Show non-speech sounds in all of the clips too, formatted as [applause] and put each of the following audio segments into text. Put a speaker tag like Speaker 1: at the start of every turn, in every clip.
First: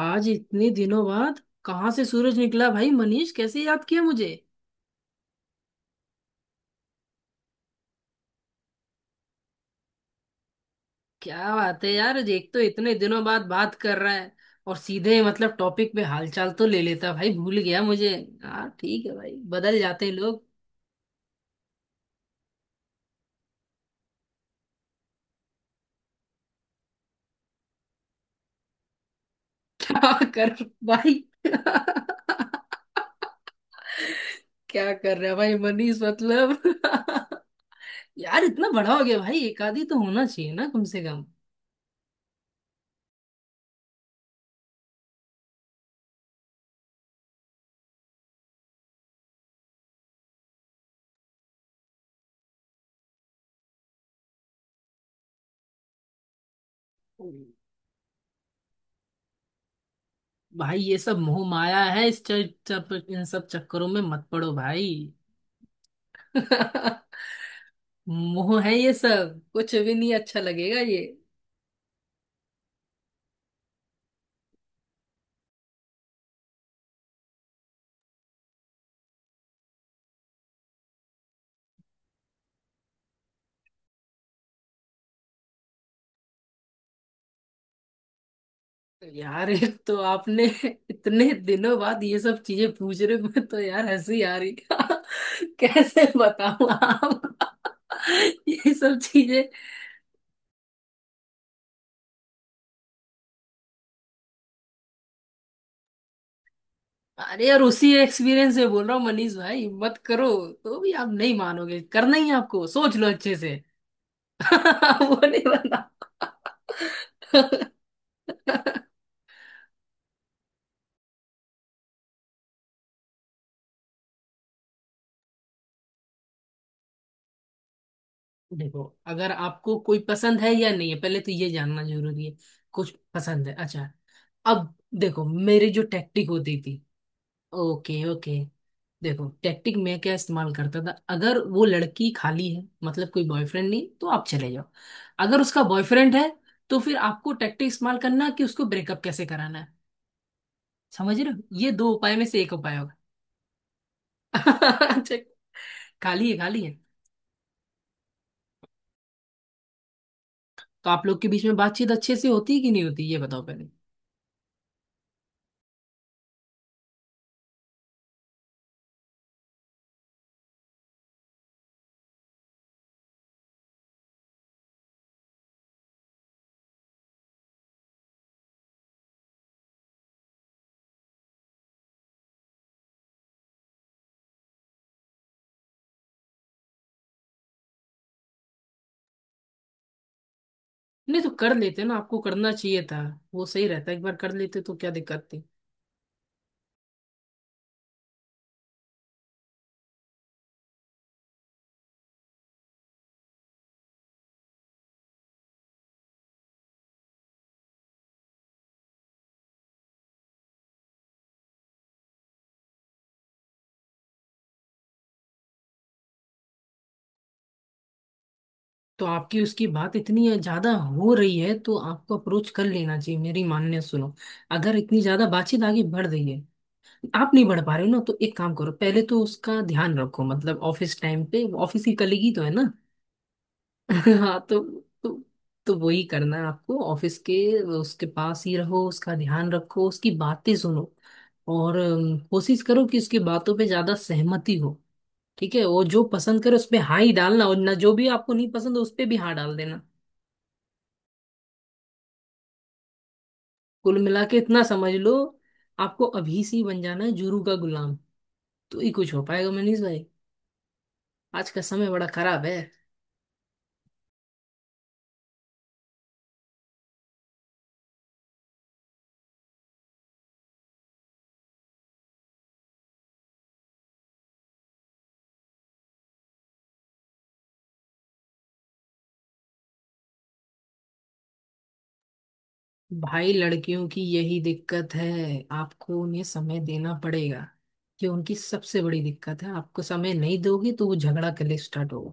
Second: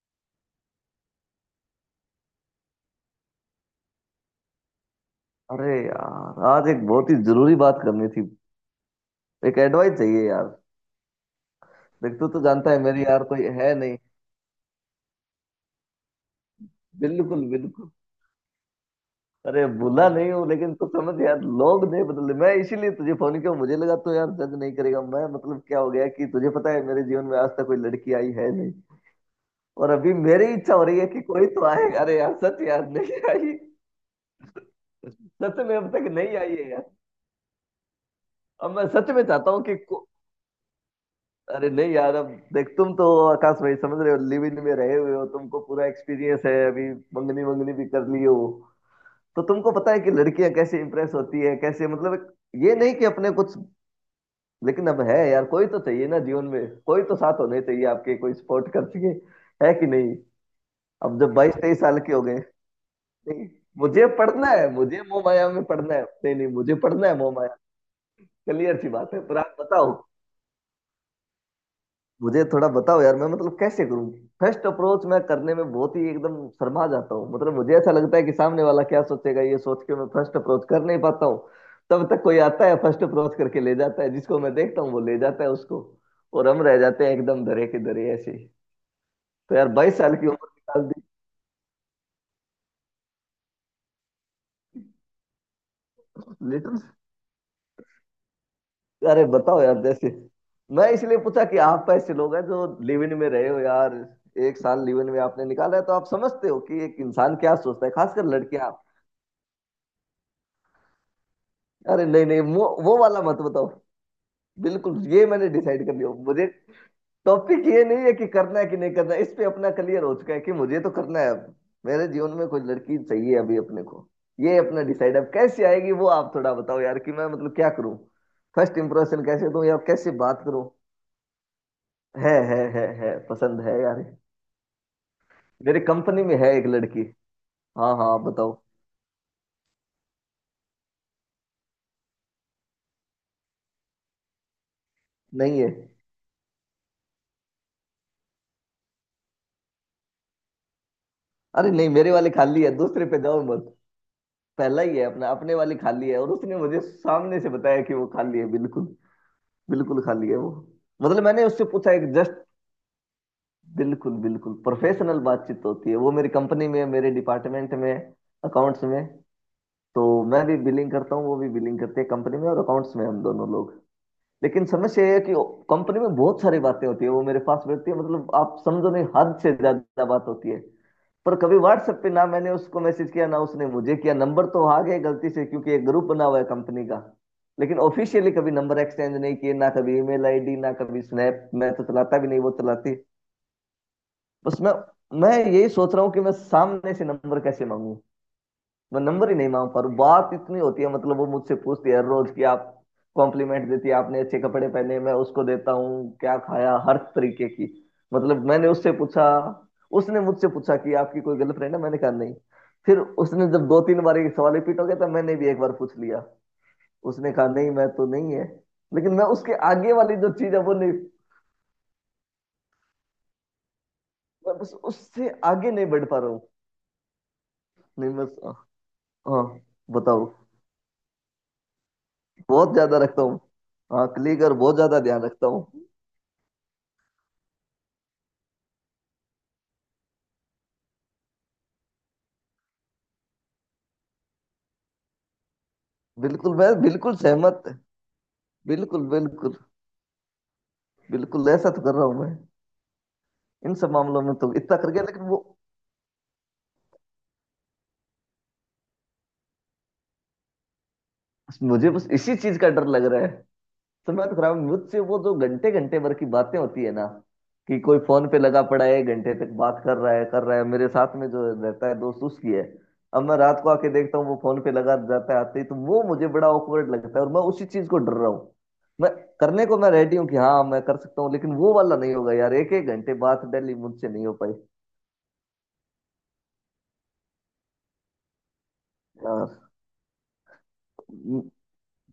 Speaker 1: आज इतने दिनों बाद कहाँ से सूरज निकला भाई मनीष, कैसे याद किया मुझे?
Speaker 2: अरे यार, आज एक बहुत ही जरूरी बात करनी थी। एक एडवाइस चाहिए यार।
Speaker 1: क्या बात है यार,
Speaker 2: देख तू तो
Speaker 1: एक तो
Speaker 2: जानता है
Speaker 1: इतने
Speaker 2: मेरी
Speaker 1: दिनों
Speaker 2: यार
Speaker 1: बाद
Speaker 2: कोई
Speaker 1: बात
Speaker 2: है नहीं।
Speaker 1: कर रहा है और सीधे टॉपिक पे। हालचाल तो ले लेता भाई,
Speaker 2: बिल्कुल
Speaker 1: भूल गया
Speaker 2: बिल्कुल।
Speaker 1: मुझे। हाँ ठीक है भाई,
Speaker 2: अरे
Speaker 1: बदल जाते
Speaker 2: भूला
Speaker 1: हैं
Speaker 2: नहीं
Speaker 1: लोग।
Speaker 2: हूँ लेकिन तू समझ यार, लोग नहीं बदले। मैं इसीलिए तुझे फोन किया, मुझे लगा तो यार जज नहीं करेगा। मैं मतलब क्या हो गया कि तुझे पता है मेरे जीवन में आज तक कोई लड़की आई है नहीं।
Speaker 1: [laughs]
Speaker 2: और अभी
Speaker 1: क्या
Speaker 2: मेरी
Speaker 1: कर
Speaker 2: इच्छा हो रही है कि
Speaker 1: भाई।
Speaker 2: कोई
Speaker 1: [laughs]
Speaker 2: तो आए। अरे यार सच यार नहीं आई।
Speaker 1: क्या कर रहा है भाई
Speaker 2: सच में अब
Speaker 1: मनीष
Speaker 2: तक नहीं आई है यार।
Speaker 1: [laughs] यार इतना
Speaker 2: अब मैं
Speaker 1: बड़ा हो
Speaker 2: सच
Speaker 1: गया
Speaker 2: में
Speaker 1: भाई,
Speaker 2: चाहता
Speaker 1: एक
Speaker 2: हूँ
Speaker 1: आधी तो होना चाहिए ना कम से
Speaker 2: अरे नहीं यार अब। देख तुम तो आकाश भाई समझ रहे हो, लिव इन में रहे हुए हो, तुमको पूरा एक्सपीरियंस है अभी। मंगनी मंगनी भी कर ली हो तो तुमको पता है कि लड़कियां कैसे इंप्रेस होती है, कैसे मतलब ये नहीं कि अपने कुछ। लेकिन अब है यार, कोई तो चाहिए ना जीवन में, कोई तो
Speaker 1: कम।
Speaker 2: साथ होने चाहिए आपके, कोई सपोर्ट कर सके। है कि नहीं।
Speaker 1: भाई ये सब
Speaker 2: अब जब
Speaker 1: मोह
Speaker 2: बाईस तेईस
Speaker 1: माया
Speaker 2: साल
Speaker 1: है।
Speaker 2: के हो गए।
Speaker 1: इन सब
Speaker 2: नहीं,
Speaker 1: चक्करों में
Speaker 2: मुझे
Speaker 1: मत
Speaker 2: पढ़ना
Speaker 1: पड़ो
Speaker 2: है, मुझे
Speaker 1: भाई।
Speaker 2: मोह माया में पढ़ना है, नहीं नहीं, मुझे
Speaker 1: [laughs]
Speaker 2: पढ़ना है मोह माया।
Speaker 1: मोह है
Speaker 2: क्लियर सी
Speaker 1: ये
Speaker 2: बात है, पर
Speaker 1: सब,
Speaker 2: आप
Speaker 1: कुछ
Speaker 2: बताओ।
Speaker 1: भी नहीं अच्छा लगेगा ये।
Speaker 2: मुझे थोड़ा बताओ यार, मैं मतलब कैसे करूं। फर्स्ट अप्रोच मैं करने में बहुत ही एकदम शर्मा जाता हूँ, मतलब मुझे ऐसा लगता है कि सामने वाला क्या सोचेगा, ये सोच के मैं फर्स्ट अप्रोच कर नहीं पाता हूँ। तब तक कोई आता है, फर्स्ट अप्रोच करके ले जाता है, जिसको मैं देखता हूँ वो ले जाता है उसको। और हम रह जाते हैं एकदम धरे के धरे ऐसे ही।
Speaker 1: यार
Speaker 2: तो यार
Speaker 1: एक तो
Speaker 2: 22 साल की
Speaker 1: आपने
Speaker 2: उम्र निकाल दी।
Speaker 1: इतने दिनों बाद ये सब चीजें पूछ रहे हो, मैं तो यार हंसी आ रही [laughs] कैसे बताऊं
Speaker 2: लिटिल।
Speaker 1: आप [laughs] ये सब
Speaker 2: अरे
Speaker 1: चीजें।
Speaker 2: बताओ यार, जैसे मैं इसलिए पूछा कि आप ऐसे लोग हैं जो लिव इन में रहे हो यार। एक साल लिव इन में आपने निकाला है, तो आप समझते हो कि एक इंसान
Speaker 1: अरे
Speaker 2: क्या
Speaker 1: यार
Speaker 2: सोचता है,
Speaker 1: उसी
Speaker 2: खासकर
Speaker 1: एक्सपीरियंस से
Speaker 2: लड़कियां।
Speaker 1: बोल रहा हूँ मनीष भाई, मत करो। तो भी आप नहीं मानोगे,
Speaker 2: अरे
Speaker 1: करना
Speaker 2: नहीं
Speaker 1: ही है
Speaker 2: नहीं,
Speaker 1: आपको,
Speaker 2: वो
Speaker 1: सोच
Speaker 2: वो
Speaker 1: लो
Speaker 2: वाला
Speaker 1: अच्छे
Speaker 2: मत
Speaker 1: से।
Speaker 2: बताओ।
Speaker 1: [laughs]
Speaker 2: बिल्कुल,
Speaker 1: वो
Speaker 2: ये
Speaker 1: नहीं
Speaker 2: मैंने
Speaker 1: बना।
Speaker 2: डिसाइड कर लिया मुझे। टॉपिक ये नहीं है कि करना है कि नहीं
Speaker 1: [laughs]
Speaker 2: करना है, इस पे अपना क्लियर हो चुका है कि मुझे तो करना है अब। मेरे जीवन में कोई लड़की चाहिए अभी अपने को, ये अपना डिसाइड। अब कैसे आएगी वो आप थोड़ा बताओ यार, कि मैं मतलब क्या करूं, फर्स्ट
Speaker 1: देखो,
Speaker 2: इंप्रेशन
Speaker 1: अगर
Speaker 2: कैसे दूं या
Speaker 1: आपको कोई
Speaker 2: कैसे
Speaker 1: पसंद
Speaker 2: बात
Speaker 1: है
Speaker 2: करूं।
Speaker 1: या नहीं है पहले तो ये जानना जरूरी है।
Speaker 2: है
Speaker 1: कुछ
Speaker 2: है
Speaker 1: पसंद है,
Speaker 2: पसंद है
Speaker 1: अच्छा।
Speaker 2: यार।
Speaker 1: अब देखो मेरी
Speaker 2: मेरे
Speaker 1: जो
Speaker 2: कंपनी
Speaker 1: टैक्टिक
Speaker 2: में है
Speaker 1: होती
Speaker 2: एक
Speaker 1: थी।
Speaker 2: लड़की। हाँ
Speaker 1: ओके
Speaker 2: हाँ आप
Speaker 1: ओके।
Speaker 2: बताओ।
Speaker 1: देखो टैक्टिक मैं क्या इस्तेमाल करता था, अगर वो लड़की खाली है मतलब कोई बॉयफ्रेंड नहीं, तो आप चले जाओ। अगर
Speaker 2: नहीं
Speaker 1: उसका
Speaker 2: है।
Speaker 1: बॉयफ्रेंड है तो फिर आपको टैक्टिक इस्तेमाल करना है कि उसको ब्रेकअप कैसे कराना है। समझ रहे हो,
Speaker 2: अरे
Speaker 1: ये दो
Speaker 2: नहीं, मेरे
Speaker 1: उपाय में
Speaker 2: वाले
Speaker 1: से एक
Speaker 2: खाली है,
Speaker 1: उपाय।
Speaker 2: दूसरे पे जाओ मत। पहला
Speaker 1: [laughs]
Speaker 2: ही है
Speaker 1: अच्छा।
Speaker 2: अपना, अपने वाली खाली है, और
Speaker 1: खाली है,
Speaker 2: उसने
Speaker 1: खाली है।
Speaker 2: मुझे सामने से बताया कि वो खाली है, बिल्कुल। बिल्कुल खाली है वो।
Speaker 1: तो आप लोग
Speaker 2: मतलब
Speaker 1: के बीच
Speaker 2: मैंने
Speaker 1: में
Speaker 2: उससे
Speaker 1: बातचीत
Speaker 2: पूछा एक
Speaker 1: अच्छे से
Speaker 2: जस्ट,
Speaker 1: होती है कि नहीं होती, ये बताओ पहले।
Speaker 2: बिल्कुल बिल्कुल प्रोफेशनल बातचीत होती है, वो मेरी कंपनी में है, मेरे डिपार्टमेंट में है, अकाउंट्स में। तो मैं भी बिलिंग करता हूँ, वो भी बिलिंग करते हैं कंपनी में, और अकाउंट्स में हम दोनों लोग। लेकिन समस्या ये है कि कंपनी में बहुत सारी बातें होती है वो मेरे पास रहती है, मतलब आप समझो नहीं, हद से ज्यादा बात होती है। पर कभी व्हाट्सएप पे ना मैंने उसको मैसेज किया ना उसने मुझे किया। नंबर तो आ गए गलती से, क्योंकि एक ग्रुप बना हुआ है कंपनी का, लेकिन ऑफिशियली कभी नंबर एक्सचेंज नहीं किए, ना कभी ईमेल आईडी, ना कभी
Speaker 1: नहीं तो
Speaker 2: स्नैप।
Speaker 1: कर
Speaker 2: मैं तो
Speaker 1: लेते ना,
Speaker 2: चलाता
Speaker 1: आपको
Speaker 2: भी नहीं, वो
Speaker 1: करना चाहिए
Speaker 2: चलाती।
Speaker 1: था। वो सही रहता, एक बार कर
Speaker 2: बस
Speaker 1: लेते
Speaker 2: मैं
Speaker 1: तो क्या दिक्कत
Speaker 2: मैं
Speaker 1: थी।
Speaker 2: यही सोच रहा हूँ कि मैं सामने से नंबर कैसे मांगू। मैं नंबर ही नहीं मांग पा रहा हूँ। बात इतनी होती है, मतलब वो मुझसे पूछती है रोज कि आप, कॉम्प्लीमेंट देती है आपने अच्छे कपड़े पहने, मैं उसको देता हूँ, क्या खाया, हर तरीके की। मतलब मैंने उससे पूछा, उसने मुझसे पूछा कि आपकी कोई गर्लफ्रेंड है, मैंने कहा नहीं। फिर उसने जब दो तीन बार ये सवाल रिपीट हो गया, तो मैंने भी एक बार पूछ लिया, उसने कहा नहीं मैं तो नहीं है।
Speaker 1: तो
Speaker 2: लेकिन मैं
Speaker 1: आपकी
Speaker 2: उसके
Speaker 1: उसकी
Speaker 2: आगे
Speaker 1: बात
Speaker 2: वाली
Speaker 1: इतनी
Speaker 2: जो चीज है
Speaker 1: ज्यादा
Speaker 2: वो नहीं।
Speaker 1: हो रही है तो आपको अप्रोच कर लेना चाहिए, मेरी मान्य सुनो।
Speaker 2: मैं बस
Speaker 1: अगर इतनी ज्यादा
Speaker 2: उससे
Speaker 1: बातचीत
Speaker 2: आगे
Speaker 1: आगे
Speaker 2: नहीं बढ़
Speaker 1: बढ़
Speaker 2: पा रहा
Speaker 1: रही है,
Speaker 2: हूँ।
Speaker 1: आप नहीं बढ़ पा रहे हो ना,
Speaker 2: नहीं
Speaker 1: तो एक
Speaker 2: बस।
Speaker 1: काम करो। पहले तो
Speaker 2: हाँ
Speaker 1: उसका ध्यान रखो,
Speaker 2: बताओ।
Speaker 1: मतलब ऑफिस टाइम पे ऑफिस की कलीग ही तो है ना।
Speaker 2: बहुत ज्यादा रखता हूँ। हाँ
Speaker 1: [laughs] हाँ
Speaker 2: क्लिक, और
Speaker 1: तो
Speaker 2: बहुत ज्यादा
Speaker 1: तो
Speaker 2: ध्यान रखता
Speaker 1: तो
Speaker 2: हूँ।
Speaker 1: वही करना है आपको ऑफिस के, उसके पास ही रहो, उसका ध्यान रखो, उसकी बातें सुनो। और कोशिश करो कि उसकी बातों पे ज्यादा सहमति हो। ठीक है, वो जो पसंद करे
Speaker 2: बिल्कुल,
Speaker 1: उस
Speaker 2: मैं
Speaker 1: पे हाँ ही
Speaker 2: बिल्कुल
Speaker 1: डालना, और
Speaker 2: सहमत।
Speaker 1: ना जो भी आपको नहीं पसंद उस
Speaker 2: बिल्कुल
Speaker 1: पे भी हाँ डाल
Speaker 2: बिल्कुल।
Speaker 1: देना।
Speaker 2: बिल्कुल ऐसा तो कर रहा हूं मैं। इन सब
Speaker 1: कुल
Speaker 2: मामलों
Speaker 1: मिला
Speaker 2: में
Speaker 1: के
Speaker 2: तो
Speaker 1: इतना
Speaker 2: इतना कर
Speaker 1: समझ
Speaker 2: गया,
Speaker 1: लो,
Speaker 2: लेकिन वो।
Speaker 1: आपको अभी से ही बन जाना है जुरू का गुलाम, तो ही कुछ हो पाएगा मनीष भाई। आज का समय
Speaker 2: मुझे
Speaker 1: बड़ा
Speaker 2: बस इसी
Speaker 1: खराब है।
Speaker 2: चीज का डर लग रहा है। समय तो खराब है। मुझसे वो जो घंटे घंटे भर की बातें होती है ना, कि कोई फोन पे लगा पड़ा है घंटे तक बात कर रहा है, कर रहा है। मेरे साथ में जो रहता है दोस्त, उसकी है। अब मैं रात को आके देखता हूँ, वो फोन पे लगा जाता है आते ही, तो वो मुझे बड़ा ऑकवर्ड लगता है, और मैं उसी चीज को डर रहा हूँ। मैं करने को मैं रेडी हूँ कि हाँ मैं कर सकता हूँ, लेकिन वो वाला नहीं होगा यार, एक एक घंटे
Speaker 1: भाई
Speaker 2: बात डेली
Speaker 1: लड़कियों की
Speaker 2: मुझसे नहीं हो
Speaker 1: यही
Speaker 2: पाई।
Speaker 1: दिक्कत है, आपको उन्हें समय देना पड़ेगा। ये उनकी सबसे बड़ी दिक्कत है,
Speaker 2: आ,
Speaker 1: आपको समय नहीं दोगे तो वो झगड़ा
Speaker 2: न-
Speaker 1: करने स्टार्ट होगा।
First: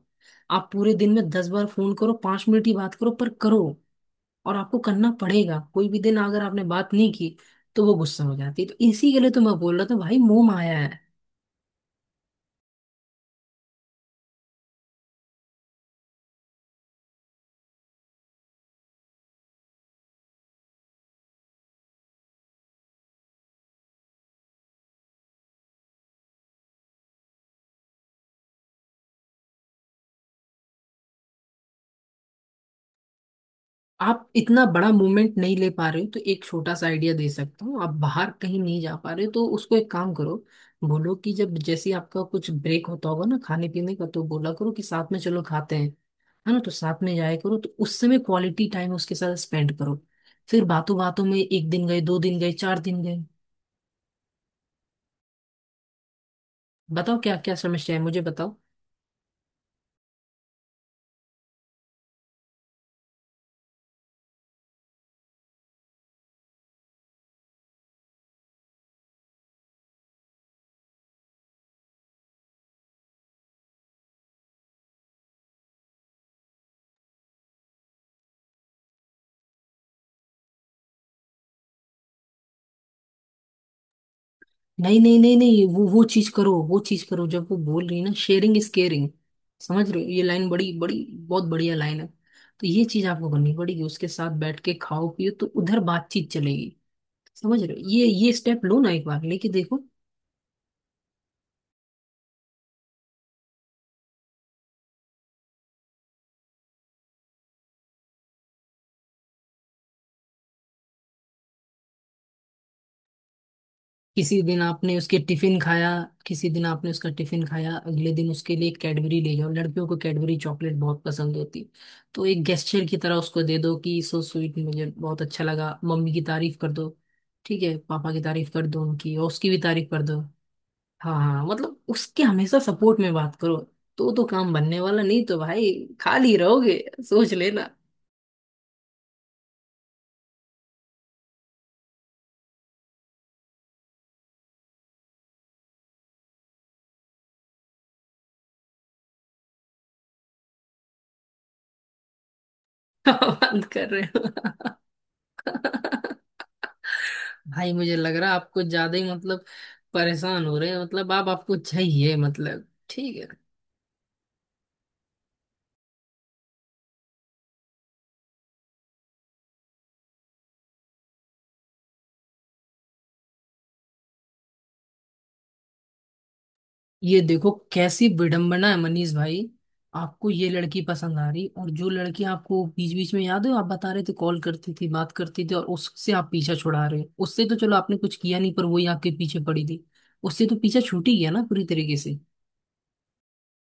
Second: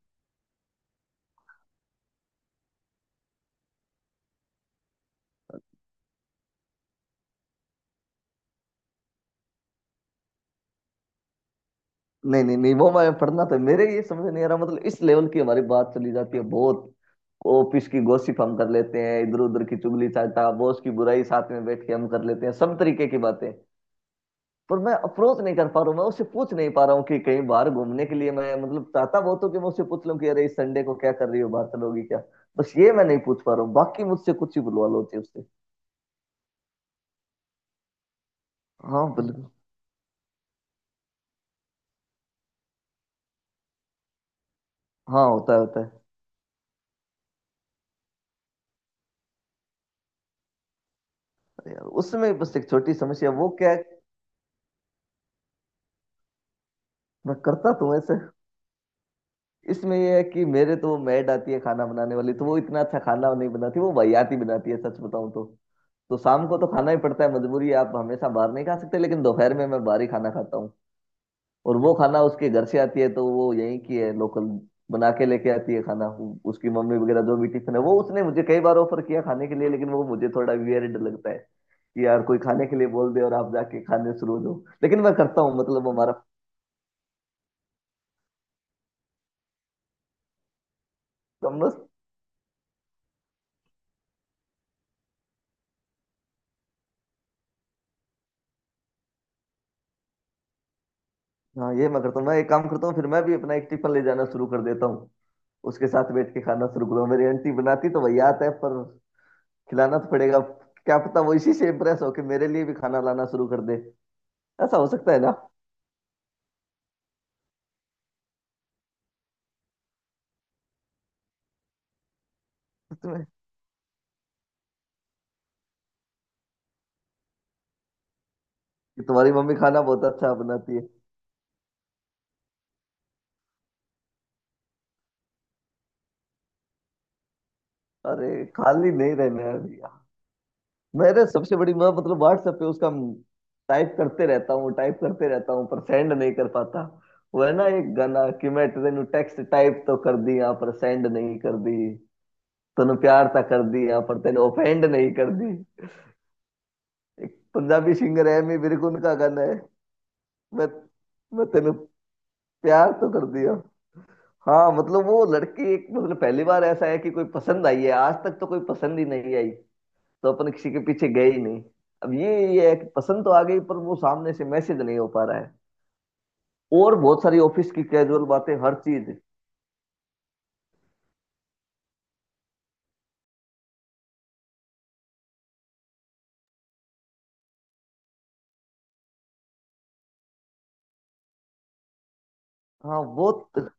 Speaker 1: आप पूरे दिन में 10 बार फोन करो, 5 मिनट ही बात करो पर करो। और आपको करना पड़ेगा, कोई भी दिन अगर आपने बात नहीं की तो वो गुस्सा हो जाती है। तो इसी के लिए तो मैं बोल रहा था भाई मोह माया है।
Speaker 2: नहीं नहीं नहीं, वो मैं पढ़ना, तो मेरे ये समझ नहीं आ रहा मतलब। इस लेवल की हमारी बात चली जाती है बहुत, ऑफिस की गॉसिप हम कर लेते हैं, इधर उधर की चुगली चाटा, बॉस की बुराई साथ में बैठ के हम कर लेते हैं सब तरीके की बातें। पर मैं अप्रोच नहीं कर पा रहा हूँ, मैं उससे पूछ नहीं पा रहा हूँ कि कहीं बाहर घूमने के लिए, मैं मतलब चाहता बहुत हूँ कि मैं उससे पूछ लूँ कि अरे इस संडे को क्या कर रही हो, बाहर चलोगी क्या। बस ये मैं नहीं पूछ पा रहा हूँ, बाकी
Speaker 1: आप
Speaker 2: मुझसे कुछ ही
Speaker 1: इतना
Speaker 2: बुलवा
Speaker 1: बड़ा
Speaker 2: लो, होती है
Speaker 1: मूवमेंट
Speaker 2: उससे।
Speaker 1: नहीं ले पा रहे हो तो एक छोटा सा आइडिया दे सकता हूँ। आप बाहर कहीं नहीं जा
Speaker 2: हाँ
Speaker 1: पा रहे हो, तो
Speaker 2: बिल्कुल।
Speaker 1: उसको एक काम करो, बोलो कि जब जैसे ही आपका कुछ ब्रेक होता होगा ना खाने पीने का, तो बोला करो कि साथ में
Speaker 2: हाँ
Speaker 1: चलो
Speaker 2: होता है
Speaker 1: खाते
Speaker 2: होता
Speaker 1: हैं।
Speaker 2: है।
Speaker 1: है ना, तो साथ में जाया करो, तो उस समय क्वालिटी टाइम उसके साथ स्पेंड करो। फिर बातों बातों में एक
Speaker 2: अरे यार,
Speaker 1: दिन गए, दो
Speaker 2: उसमें
Speaker 1: दिन गए,
Speaker 2: बस एक
Speaker 1: चार
Speaker 2: छोटी
Speaker 1: दिन गए।
Speaker 2: समस्या। वो क्या है,
Speaker 1: बताओ क्या
Speaker 2: मैं
Speaker 1: क्या
Speaker 2: करता तो
Speaker 1: समस्या
Speaker 2: हूँ
Speaker 1: है,
Speaker 2: ऐसे,
Speaker 1: मुझे बताओ।
Speaker 2: इसमें ये है कि मेरे तो वो मैड आती है खाना बनाने वाली, तो वो इतना अच्छा खाना नहीं बनाती, वो वाहियात ही बनाती है सच बताऊं तो। तो शाम को तो खाना ही पड़ता है मजबूरी है, आप हमेशा बाहर नहीं खा सकते, लेकिन दोपहर में मैं बाहर ही खाना खाता हूँ। और वो खाना उसके घर से आती है, तो वो यहीं की है लोकल, बना के लेके आती है खाना। उसकी मम्मी वगैरह, जो भी टिफिन है, वो उसने मुझे कई बार ऑफर किया खाने के लिए, लेकिन वो मुझे थोड़ा वियर्ड लगता है कि यार कोई खाने के लिए बोल दे और आप जाके खाने शुरू हो जाओ।
Speaker 1: नहीं
Speaker 2: लेकिन मैं
Speaker 1: नहीं नहीं
Speaker 2: करता हूँ
Speaker 1: नहीं वो
Speaker 2: मतलब।
Speaker 1: वो चीज करो, वो चीज करो। जब वो बोल रही है ना शेयरिंग इज केयरिंग, समझ रहे हो ये लाइन, बड़ी बड़ी बहुत बढ़िया
Speaker 2: हमारा।
Speaker 1: लाइन है। तो ये चीज आपको करनी पड़ेगी, उसके साथ बैठ के खाओ पियो, तो उधर बातचीत चलेगी। समझ रहे हो, ये स्टेप लो ना, एक बार लेके देखो।
Speaker 2: हाँ ये मैं करता हूँ, मैं एक काम करता हूँ, फिर मैं भी अपना एक टिफिन ले जाना शुरू कर देता हूँ, उसके साथ बैठ के खाना शुरू करूँ। मेरी आंटी बनाती तो वही आता है, पर खिलाना तो पड़ेगा। क्या पता वो इसी से इम्प्रेस होके मेरे लिए भी खाना लाना शुरू कर दे,
Speaker 1: किसी दिन
Speaker 2: ऐसा हो
Speaker 1: आपने
Speaker 2: सकता
Speaker 1: उसके
Speaker 2: है ना।
Speaker 1: टिफिन खाया, किसी दिन आपने उसका टिफिन खाया, अगले दिन उसके लिए कैडबरी ले जाओ। लड़कियों को कैडबरी चॉकलेट बहुत पसंद होती। तो एक गेस्चर की तरह
Speaker 2: तुम्हें
Speaker 1: उसको दे दो कि सो स्वीट, मुझे बहुत अच्छा लगा। मम्मी की तारीफ कर दो, ठीक है, पापा की तारीफ कर दो
Speaker 2: कि
Speaker 1: उनकी, और
Speaker 2: तुम्हारी
Speaker 1: उसकी
Speaker 2: मम्मी
Speaker 1: भी
Speaker 2: खाना
Speaker 1: तारीफ कर
Speaker 2: बहुत
Speaker 1: दो।
Speaker 2: अच्छा बनाती है।
Speaker 1: हाँ हाँ हाँ, मतलब उसके हमेशा सपोर्ट में बात करो, तो काम बनने वाला नहीं तो भाई खाली रहोगे, सोच लेना।
Speaker 2: अरे खाली नहीं रहना है भैया। मेरे सबसे बड़ी मैं मतलब व्हाट्सएप पे उसका, टाइप करते रहता हूँ टाइप करते रहता हूँ पर सेंड नहीं कर पाता। वो है ना एक गाना कि मैं तेनू टेक्स्ट टाइप तो कर दी यहाँ, पर सेंड नहीं कर दी, तूने
Speaker 1: [laughs]
Speaker 2: प्यार ता कर
Speaker 1: बंद कर
Speaker 2: दिया
Speaker 1: रहे
Speaker 2: पर तूने
Speaker 1: हो
Speaker 2: ऑफेंड नहीं कर दी। एक
Speaker 1: भाई,
Speaker 2: पंजाबी
Speaker 1: मुझे लग
Speaker 2: सिंगर
Speaker 1: रहा है
Speaker 2: है
Speaker 1: आप
Speaker 2: एमी
Speaker 1: कुछ
Speaker 2: विर्क,
Speaker 1: ज्यादा ही
Speaker 2: उनका गाना है।
Speaker 1: परेशान हो
Speaker 2: मैं,
Speaker 1: रहे हैं। मतलब आप, आपको
Speaker 2: तूने
Speaker 1: चाहिए मतलब
Speaker 2: प्यार तो
Speaker 1: ठीक
Speaker 2: कर
Speaker 1: है।
Speaker 2: दिया। हाँ मतलब वो लड़की, एक मतलब पहली बार ऐसा है कि कोई पसंद आई है, आज तक तो कोई पसंद ही नहीं आई, तो अपन किसी के पीछे गए ही नहीं। अब ये है कि पसंद तो आ गई पर वो सामने से मैसेज नहीं हो पा रहा है, और
Speaker 1: ये
Speaker 2: बहुत सारी
Speaker 1: देखो
Speaker 2: ऑफिस की
Speaker 1: कैसी
Speaker 2: कैजुअल बातें,
Speaker 1: विडंबना
Speaker 2: हर
Speaker 1: है मनीष
Speaker 2: चीज।
Speaker 1: भाई, आपको ये लड़की पसंद आ रही, और जो लड़की आपको बीच बीच में याद है, आप बता रहे थे कॉल करती थी बात करती थी, और उससे आप पीछा छुड़ा रहे हो। उससे तो चलो आपने कुछ किया नहीं, पर वही आपके पीछे पड़ी थी। उससे तो पीछा छूट ही गया ना पूरी तरीके से।
Speaker 2: हाँ बहुत।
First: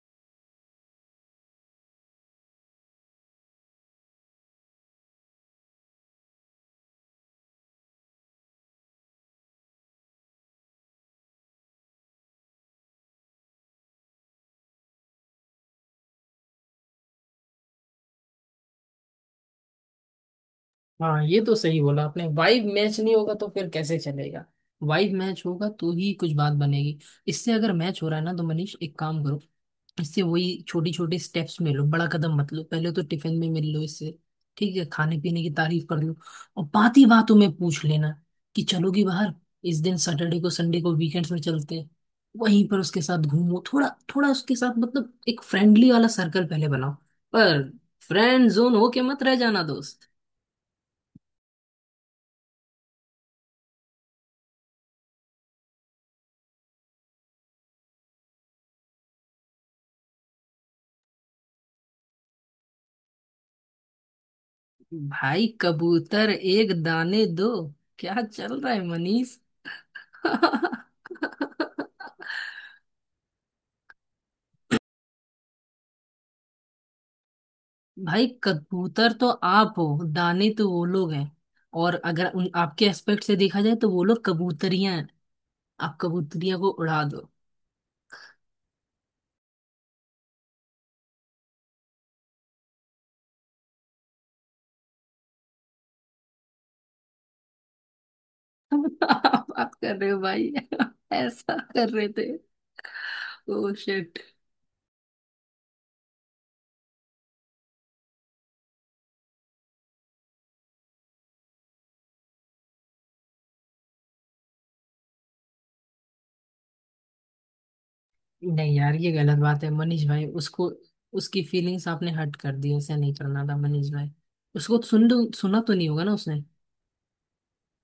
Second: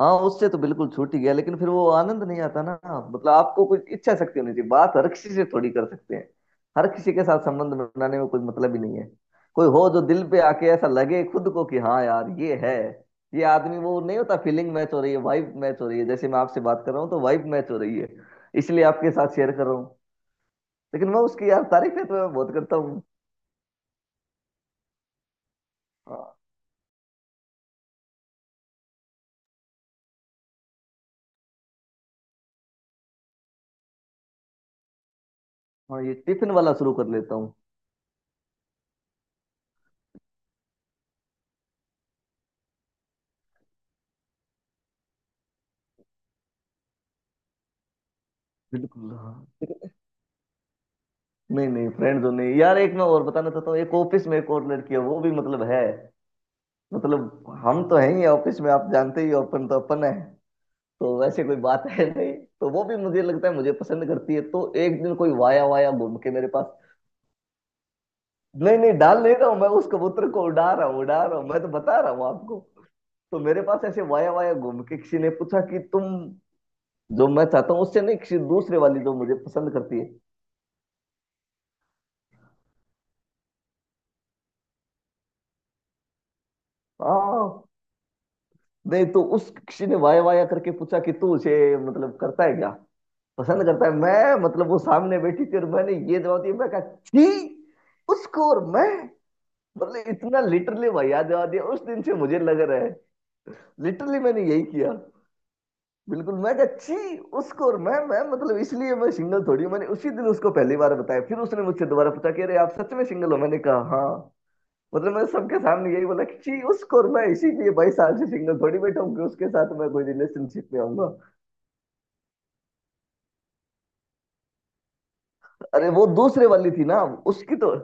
Speaker 2: हाँ उससे तो बिल्कुल छूट ही गया, लेकिन फिर वो आनंद नहीं आता ना। मतलब आपको कुछ इच्छा शक्ति होनी चाहिए, बात हर किसी से थोड़ी कर सकते हैं, हर किसी के साथ संबंध बनाने में कोई मतलब ही नहीं है। कोई हो जो दिल पे आके ऐसा लगे खुद को कि हाँ यार ये है, ये आदमी। वो नहीं होता, फीलिंग मैच हो रही है, वाइब मैच हो रही है, जैसे मैं आपसे बात कर रहा हूँ तो वाइब मैच हो रही है, इसलिए आपके साथ शेयर कर रहा हूँ। लेकिन मैं
Speaker 1: हाँ, ये
Speaker 2: उसकी
Speaker 1: तो
Speaker 2: यार
Speaker 1: सही
Speaker 2: तारीफ है
Speaker 1: बोला
Speaker 2: तो
Speaker 1: आपने,
Speaker 2: मैं बहुत
Speaker 1: वाइब
Speaker 2: करता
Speaker 1: मैच
Speaker 2: हूँ।
Speaker 1: नहीं होगा तो फिर कैसे चलेगा। वाइब मैच होगा तो ही कुछ
Speaker 2: हाँ
Speaker 1: बात बनेगी। इससे अगर मैच हो रहा है ना तो मनीष एक काम करो, इससे वही छोटी छोटी स्टेप्स में लो, बड़ा कदम मत लो। पहले तो टिफिन में मिल लो इससे, ठीक है, खाने पीने की तारीफ कर
Speaker 2: हाँ, ये
Speaker 1: लो।
Speaker 2: टिफिन
Speaker 1: और
Speaker 2: वाला शुरू
Speaker 1: बात ही
Speaker 2: कर लेता
Speaker 1: बातों में
Speaker 2: हूँ।
Speaker 1: पूछ लेना कि चलोगी बाहर, इस दिन सैटरडे को, संडे को, वीकेंड्स में चलते हैं। वहीं पर उसके साथ घूमो थोड़ा, थोड़ा उसके साथ मतलब एक फ्रेंडली वाला सर्कल पहले बनाओ। पर फ्रेंड जोन होके
Speaker 2: बिल्कुल
Speaker 1: मत
Speaker 2: हाँ।
Speaker 1: रह जाना दोस्त।
Speaker 2: नहीं नहीं फ्रेंड जोन नहीं यार, एक मैं और बताना चाहता हूँ, एक ऑफिस में एक और लड़की है वो भी मतलब है। मतलब हम तो हैं ही ऑफिस में, आप जानते ही हो, अपन तो अपन है। तो वैसे कोई बात है नहीं। तो वो भी मुझे लगता है मुझे पसंद करती है, तो एक दिन कोई
Speaker 1: भाई
Speaker 2: वाया वाया घूम
Speaker 1: कबूतर
Speaker 2: के मेरे
Speaker 1: एक
Speaker 2: पास,
Speaker 1: दाने दो, क्या चल रहा
Speaker 2: नहीं
Speaker 1: है
Speaker 2: नहीं डाल नहीं
Speaker 1: मनीष?
Speaker 2: रहा हूँ मैं, उस कबूतर को
Speaker 1: [laughs]
Speaker 2: उड़ा रहा हूँ मैं, तो बता रहा हूँ आपको। तो मेरे पास ऐसे वाया वाया घूम के किसी ने पूछा कि तुम, जो मैं चाहता हूँ उससे नहीं,
Speaker 1: भाई
Speaker 2: किसी दूसरे वाली
Speaker 1: कबूतर
Speaker 2: जो
Speaker 1: तो
Speaker 2: मुझे पसंद
Speaker 1: आप हो,
Speaker 2: करती है।
Speaker 1: दाने तो वो लोग हैं। और अगर उन आपके एस्पेक्ट से देखा जाए तो वो लोग कबूतरियां हैं, आप कबूतरियां को उड़ा दो।
Speaker 2: हाँ नहीं। तो उस किसी ने वाया वाया करके पूछा कि तू उसे मतलब करता है क्या, पसंद करता है। मैं मतलब वो सामने बैठी थी और मैंने ये जवाब दिया। मैं कहा छी उसको, और मैं
Speaker 1: [laughs] आप बात कर
Speaker 2: मतलब
Speaker 1: रहे हो
Speaker 2: इतना
Speaker 1: भाई।
Speaker 2: लिटरली
Speaker 1: [laughs]
Speaker 2: वाया जवाब
Speaker 1: ऐसा
Speaker 2: दिया। उस
Speaker 1: कर
Speaker 2: दिन
Speaker 1: रहे
Speaker 2: से
Speaker 1: थे?
Speaker 2: मुझे लग रहा है
Speaker 1: ओ शिट।
Speaker 2: लिटरली मैंने यही किया। बिल्कुल मैं कहा छी उसको और मैं मतलब इसलिए मैं सिंगल थोड़ी हूँ। मैंने उसी दिन उसको पहली बार बताया। फिर उसने मुझसे दोबारा पूछा कि अरे आप सच में सिंगल हो? मैंने कहा हाँ। मतलब मैं सबके सामने यही बोला कि छी उसको, और मैं इसीलिए बाईस साल से सिंगल
Speaker 1: नहीं
Speaker 2: थोड़ी
Speaker 1: यार
Speaker 2: बैठा
Speaker 1: ये
Speaker 2: हूँ कि
Speaker 1: गलत
Speaker 2: उसके
Speaker 1: बात है
Speaker 2: साथ मैं कोई
Speaker 1: मनीष भाई, उसको,
Speaker 2: रिलेशनशिप में आऊंगा।
Speaker 1: उसकी फीलिंग्स आपने हर्ट कर दी, ऐसा नहीं करना था मनीष भाई। उसको सुन, सुना तो नहीं
Speaker 2: अरे
Speaker 1: होगा
Speaker 2: वो
Speaker 1: ना उसने?
Speaker 2: दूसरे वाली थी ना, उसकी तो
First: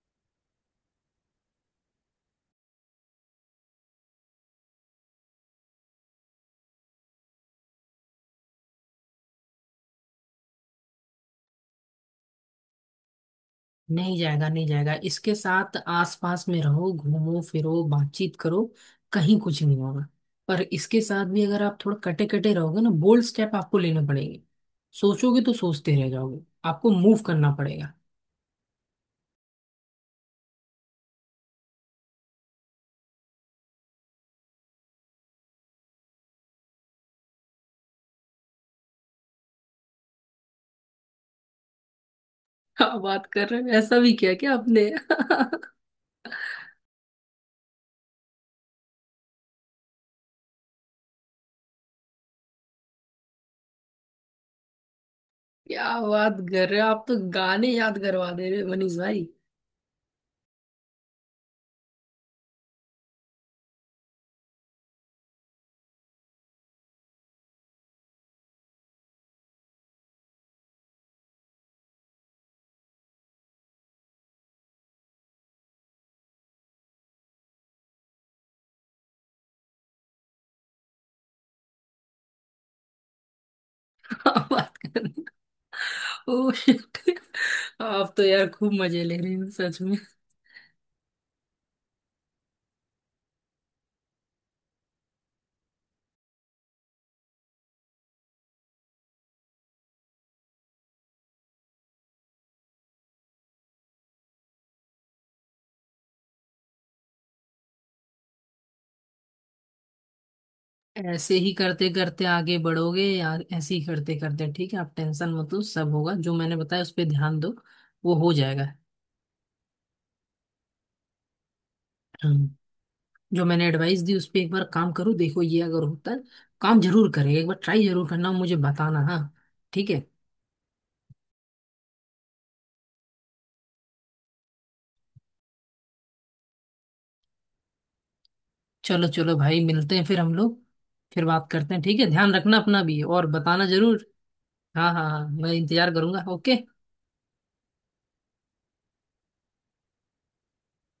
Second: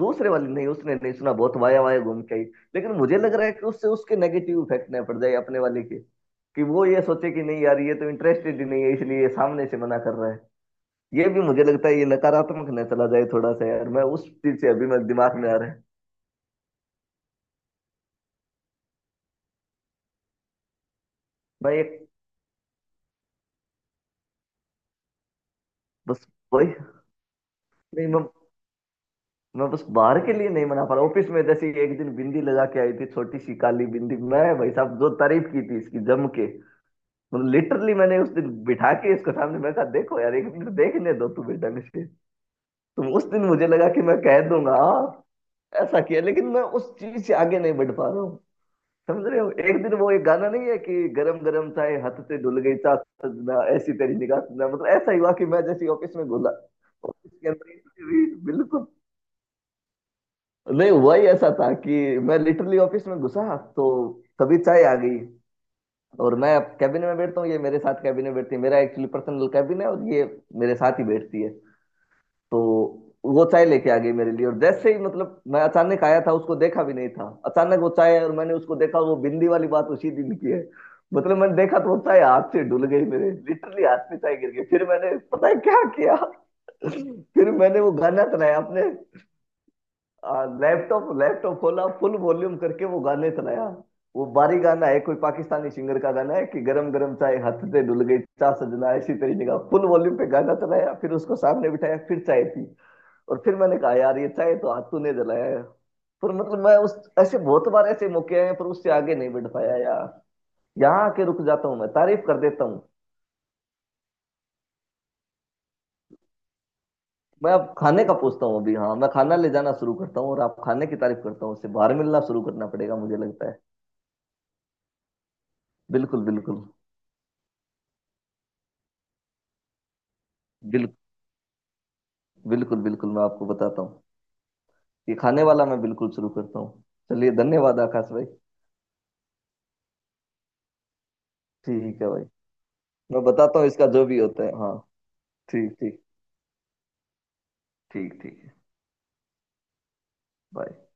Speaker 2: दूसरे वाली नहीं, उसने नहीं सुना, बहुत वाया वाया घूम के आई। लेकिन मुझे लग रहा है कि उससे उसके नेगेटिव इफेक्ट ना पड़ जाए अपने वाले के। कि वो ये सोचे कि नहीं यार ये तो इंटरेस्टेड ही नहीं है, इसलिए ये सामने से मना कर रहा है। ये भी मुझे लगता है, ये नकारात्मक न चला जाए थोड़ा सा यार। मैं
Speaker 1: नहीं
Speaker 2: उस
Speaker 1: जाएगा,
Speaker 2: चीज
Speaker 1: नहीं
Speaker 2: से अभी
Speaker 1: जाएगा।
Speaker 2: मैं
Speaker 1: इसके
Speaker 2: दिमाग में आ रहा
Speaker 1: साथ
Speaker 2: है।
Speaker 1: आसपास में रहो, घूमो फिरो, बातचीत करो, कहीं कुछ नहीं होगा। पर इसके साथ भी अगर
Speaker 2: मैं
Speaker 1: आप थोड़ा
Speaker 2: एक
Speaker 1: कटे कटे रहोगे ना, बोल्ड स्टेप आपको लेने पड़ेंगे। सोचोगे तो सोचते रह
Speaker 2: बस
Speaker 1: जाओगे,
Speaker 2: वही।
Speaker 1: आपको मूव करना पड़ेगा।
Speaker 2: नहीं
Speaker 1: [laughs]
Speaker 2: मैं मैं बस बाहर के लिए नहीं मना पा रहा। ऑफिस में जैसे एक दिन बिंदी लगा के आई थी, छोटी सी काली बिंदी, मैं भाई साहब जो तारीफ की थी इसकी जम के। मतलब लिटरली मैंने उस दिन बिठा के इसको सामने, मैं कहा देखो यार एक मिनट देखने दो तुम्हें ढंग से
Speaker 1: क्या
Speaker 2: तुम उस
Speaker 1: बात
Speaker 2: दिन
Speaker 1: कर रहे
Speaker 2: मुझे
Speaker 1: हो,
Speaker 2: लगा
Speaker 1: ऐसा
Speaker 2: कि
Speaker 1: भी
Speaker 2: मैं
Speaker 1: किया
Speaker 2: कह
Speaker 1: क्या
Speaker 2: दूंगा
Speaker 1: आपने?
Speaker 2: हाँ।
Speaker 1: [laughs]
Speaker 2: ऐसा किया, लेकिन मैं उस चीज से आगे नहीं बढ़ पा रहा हूँ, समझ रहे हो। एक दिन वो एक गाना नहीं है कि गरम गरम चाय हाथ से धुल गई चाह सजना, ऐसी तेरी निगाह सजना। मतलब ऐसा ही हुआ कि मैं
Speaker 1: क्या
Speaker 2: जैसे ऑफिस में
Speaker 1: बात
Speaker 2: घुला,
Speaker 1: कर रहे हो, आप तो
Speaker 2: ऑफिस के
Speaker 1: गाने
Speaker 2: अंदर
Speaker 1: याद
Speaker 2: ही।
Speaker 1: करवा दे रहे हो
Speaker 2: बिल्कुल,
Speaker 1: मनीष भाई।
Speaker 2: नहीं हुआ ही ऐसा था कि मैं लिटरली ऑफिस में घुसा तो तभी चाय आ गई। और मैं अब कैबिन में बैठता हूँ, ये मेरे साथ कैबिन में बैठती है, मेरा एक्चुअली पर्सनल कैबिन है और ये मेरे साथ ही बैठती है। तो वो चाय लेके आ गई मेरे लिए, और जैसे ही मतलब मैं अचानक आया था, उसको देखा भी नहीं था, अचानक वो चाय और मैंने उसको देखा। वो बिंदी वाली बात उसी दिन की है। मतलब मैंने देखा तो वो चाय हाथ से डुल गई मेरे, लिटरली हाथ
Speaker 1: [laughs]
Speaker 2: से
Speaker 1: क्या
Speaker 2: चाय गिर गई।
Speaker 1: बात
Speaker 2: फिर
Speaker 1: कर रहे
Speaker 2: मैंने
Speaker 1: हो।
Speaker 2: पता है क्या किया?
Speaker 1: ओह
Speaker 2: [laughs]
Speaker 1: शिट,
Speaker 2: फिर मैंने वो
Speaker 1: आप तो
Speaker 2: गाना
Speaker 1: यार
Speaker 2: चलाया
Speaker 1: खूब
Speaker 2: अपने
Speaker 1: मजे ले रहे हो सच में।
Speaker 2: लैपटॉप लैपटॉप खोला, फुल वॉल्यूम करके वो गाने सुनाया। वो बारी गाना है, कोई पाकिस्तानी सिंगर का गाना है कि गरम गरम चाय हाथ से डुल गई चा सजना, इसी तरीके का। फुल वॉल्यूम पे गाना चलाया, फिर उसको सामने बिठाया, फिर चाय पी। और फिर मैंने कहा यार ये चाय तो हाथ तूने जलाया है। पर मतलब मैं उस ऐसे बहुत बार ऐसे मौके आए हैं, पर उससे आगे नहीं बढ़ पाया यार। यहाँ आके
Speaker 1: ऐसे
Speaker 2: रुक
Speaker 1: ही
Speaker 2: जाता हूँ,
Speaker 1: करते
Speaker 2: मैं
Speaker 1: करते
Speaker 2: तारीफ कर
Speaker 1: आगे
Speaker 2: देता हूँ।
Speaker 1: बढ़ोगे या ऐसे ही करते करते, ठीक है आप टेंशन मत लो, सब होगा। जो मैंने बताया उस पर ध्यान दो,
Speaker 2: मैं अब खाने
Speaker 1: वो
Speaker 2: का
Speaker 1: हो
Speaker 2: पूछता हूँ
Speaker 1: जाएगा।
Speaker 2: अभी, हाँ मैं खाना ले जाना शुरू करता हूँ और आप खाने की तारीफ करता हूँ। उससे बाहर मिलना शुरू
Speaker 1: हम्म।
Speaker 2: करना पड़ेगा मुझे
Speaker 1: जो
Speaker 2: लगता है।
Speaker 1: मैंने एडवाइस दी उस पर एक बार काम करो, देखो ये अगर होता है,
Speaker 2: बिल्कुल बिल्कुल।
Speaker 1: काम जरूर करेगा। एक बार ट्राई जरूर करना, मुझे बताना हाँ, ठीक है?
Speaker 2: बिल, बिल्कुल बिल्कुल, मैं आपको बताता हूँ। ये खाने वाला मैं बिल्कुल शुरू करता हूँ। चलिए, धन्यवाद आकाश भाई।
Speaker 1: चलो चलो भाई, मिलते हैं फिर हम लोग, फिर बात करते हैं, ठीक
Speaker 2: ठीक
Speaker 1: है।
Speaker 2: है भाई,
Speaker 1: ध्यान रखना अपना भी, और
Speaker 2: मैं बताता
Speaker 1: बताना
Speaker 2: हूँ इसका
Speaker 1: जरूर।
Speaker 2: जो भी होता है, हाँ।
Speaker 1: हाँ हाँ हाँ, मैं
Speaker 2: ठीक
Speaker 1: इंतजार
Speaker 2: ठीक,
Speaker 1: करूंगा, ओके।
Speaker 2: ठीक ठीक है। बाय।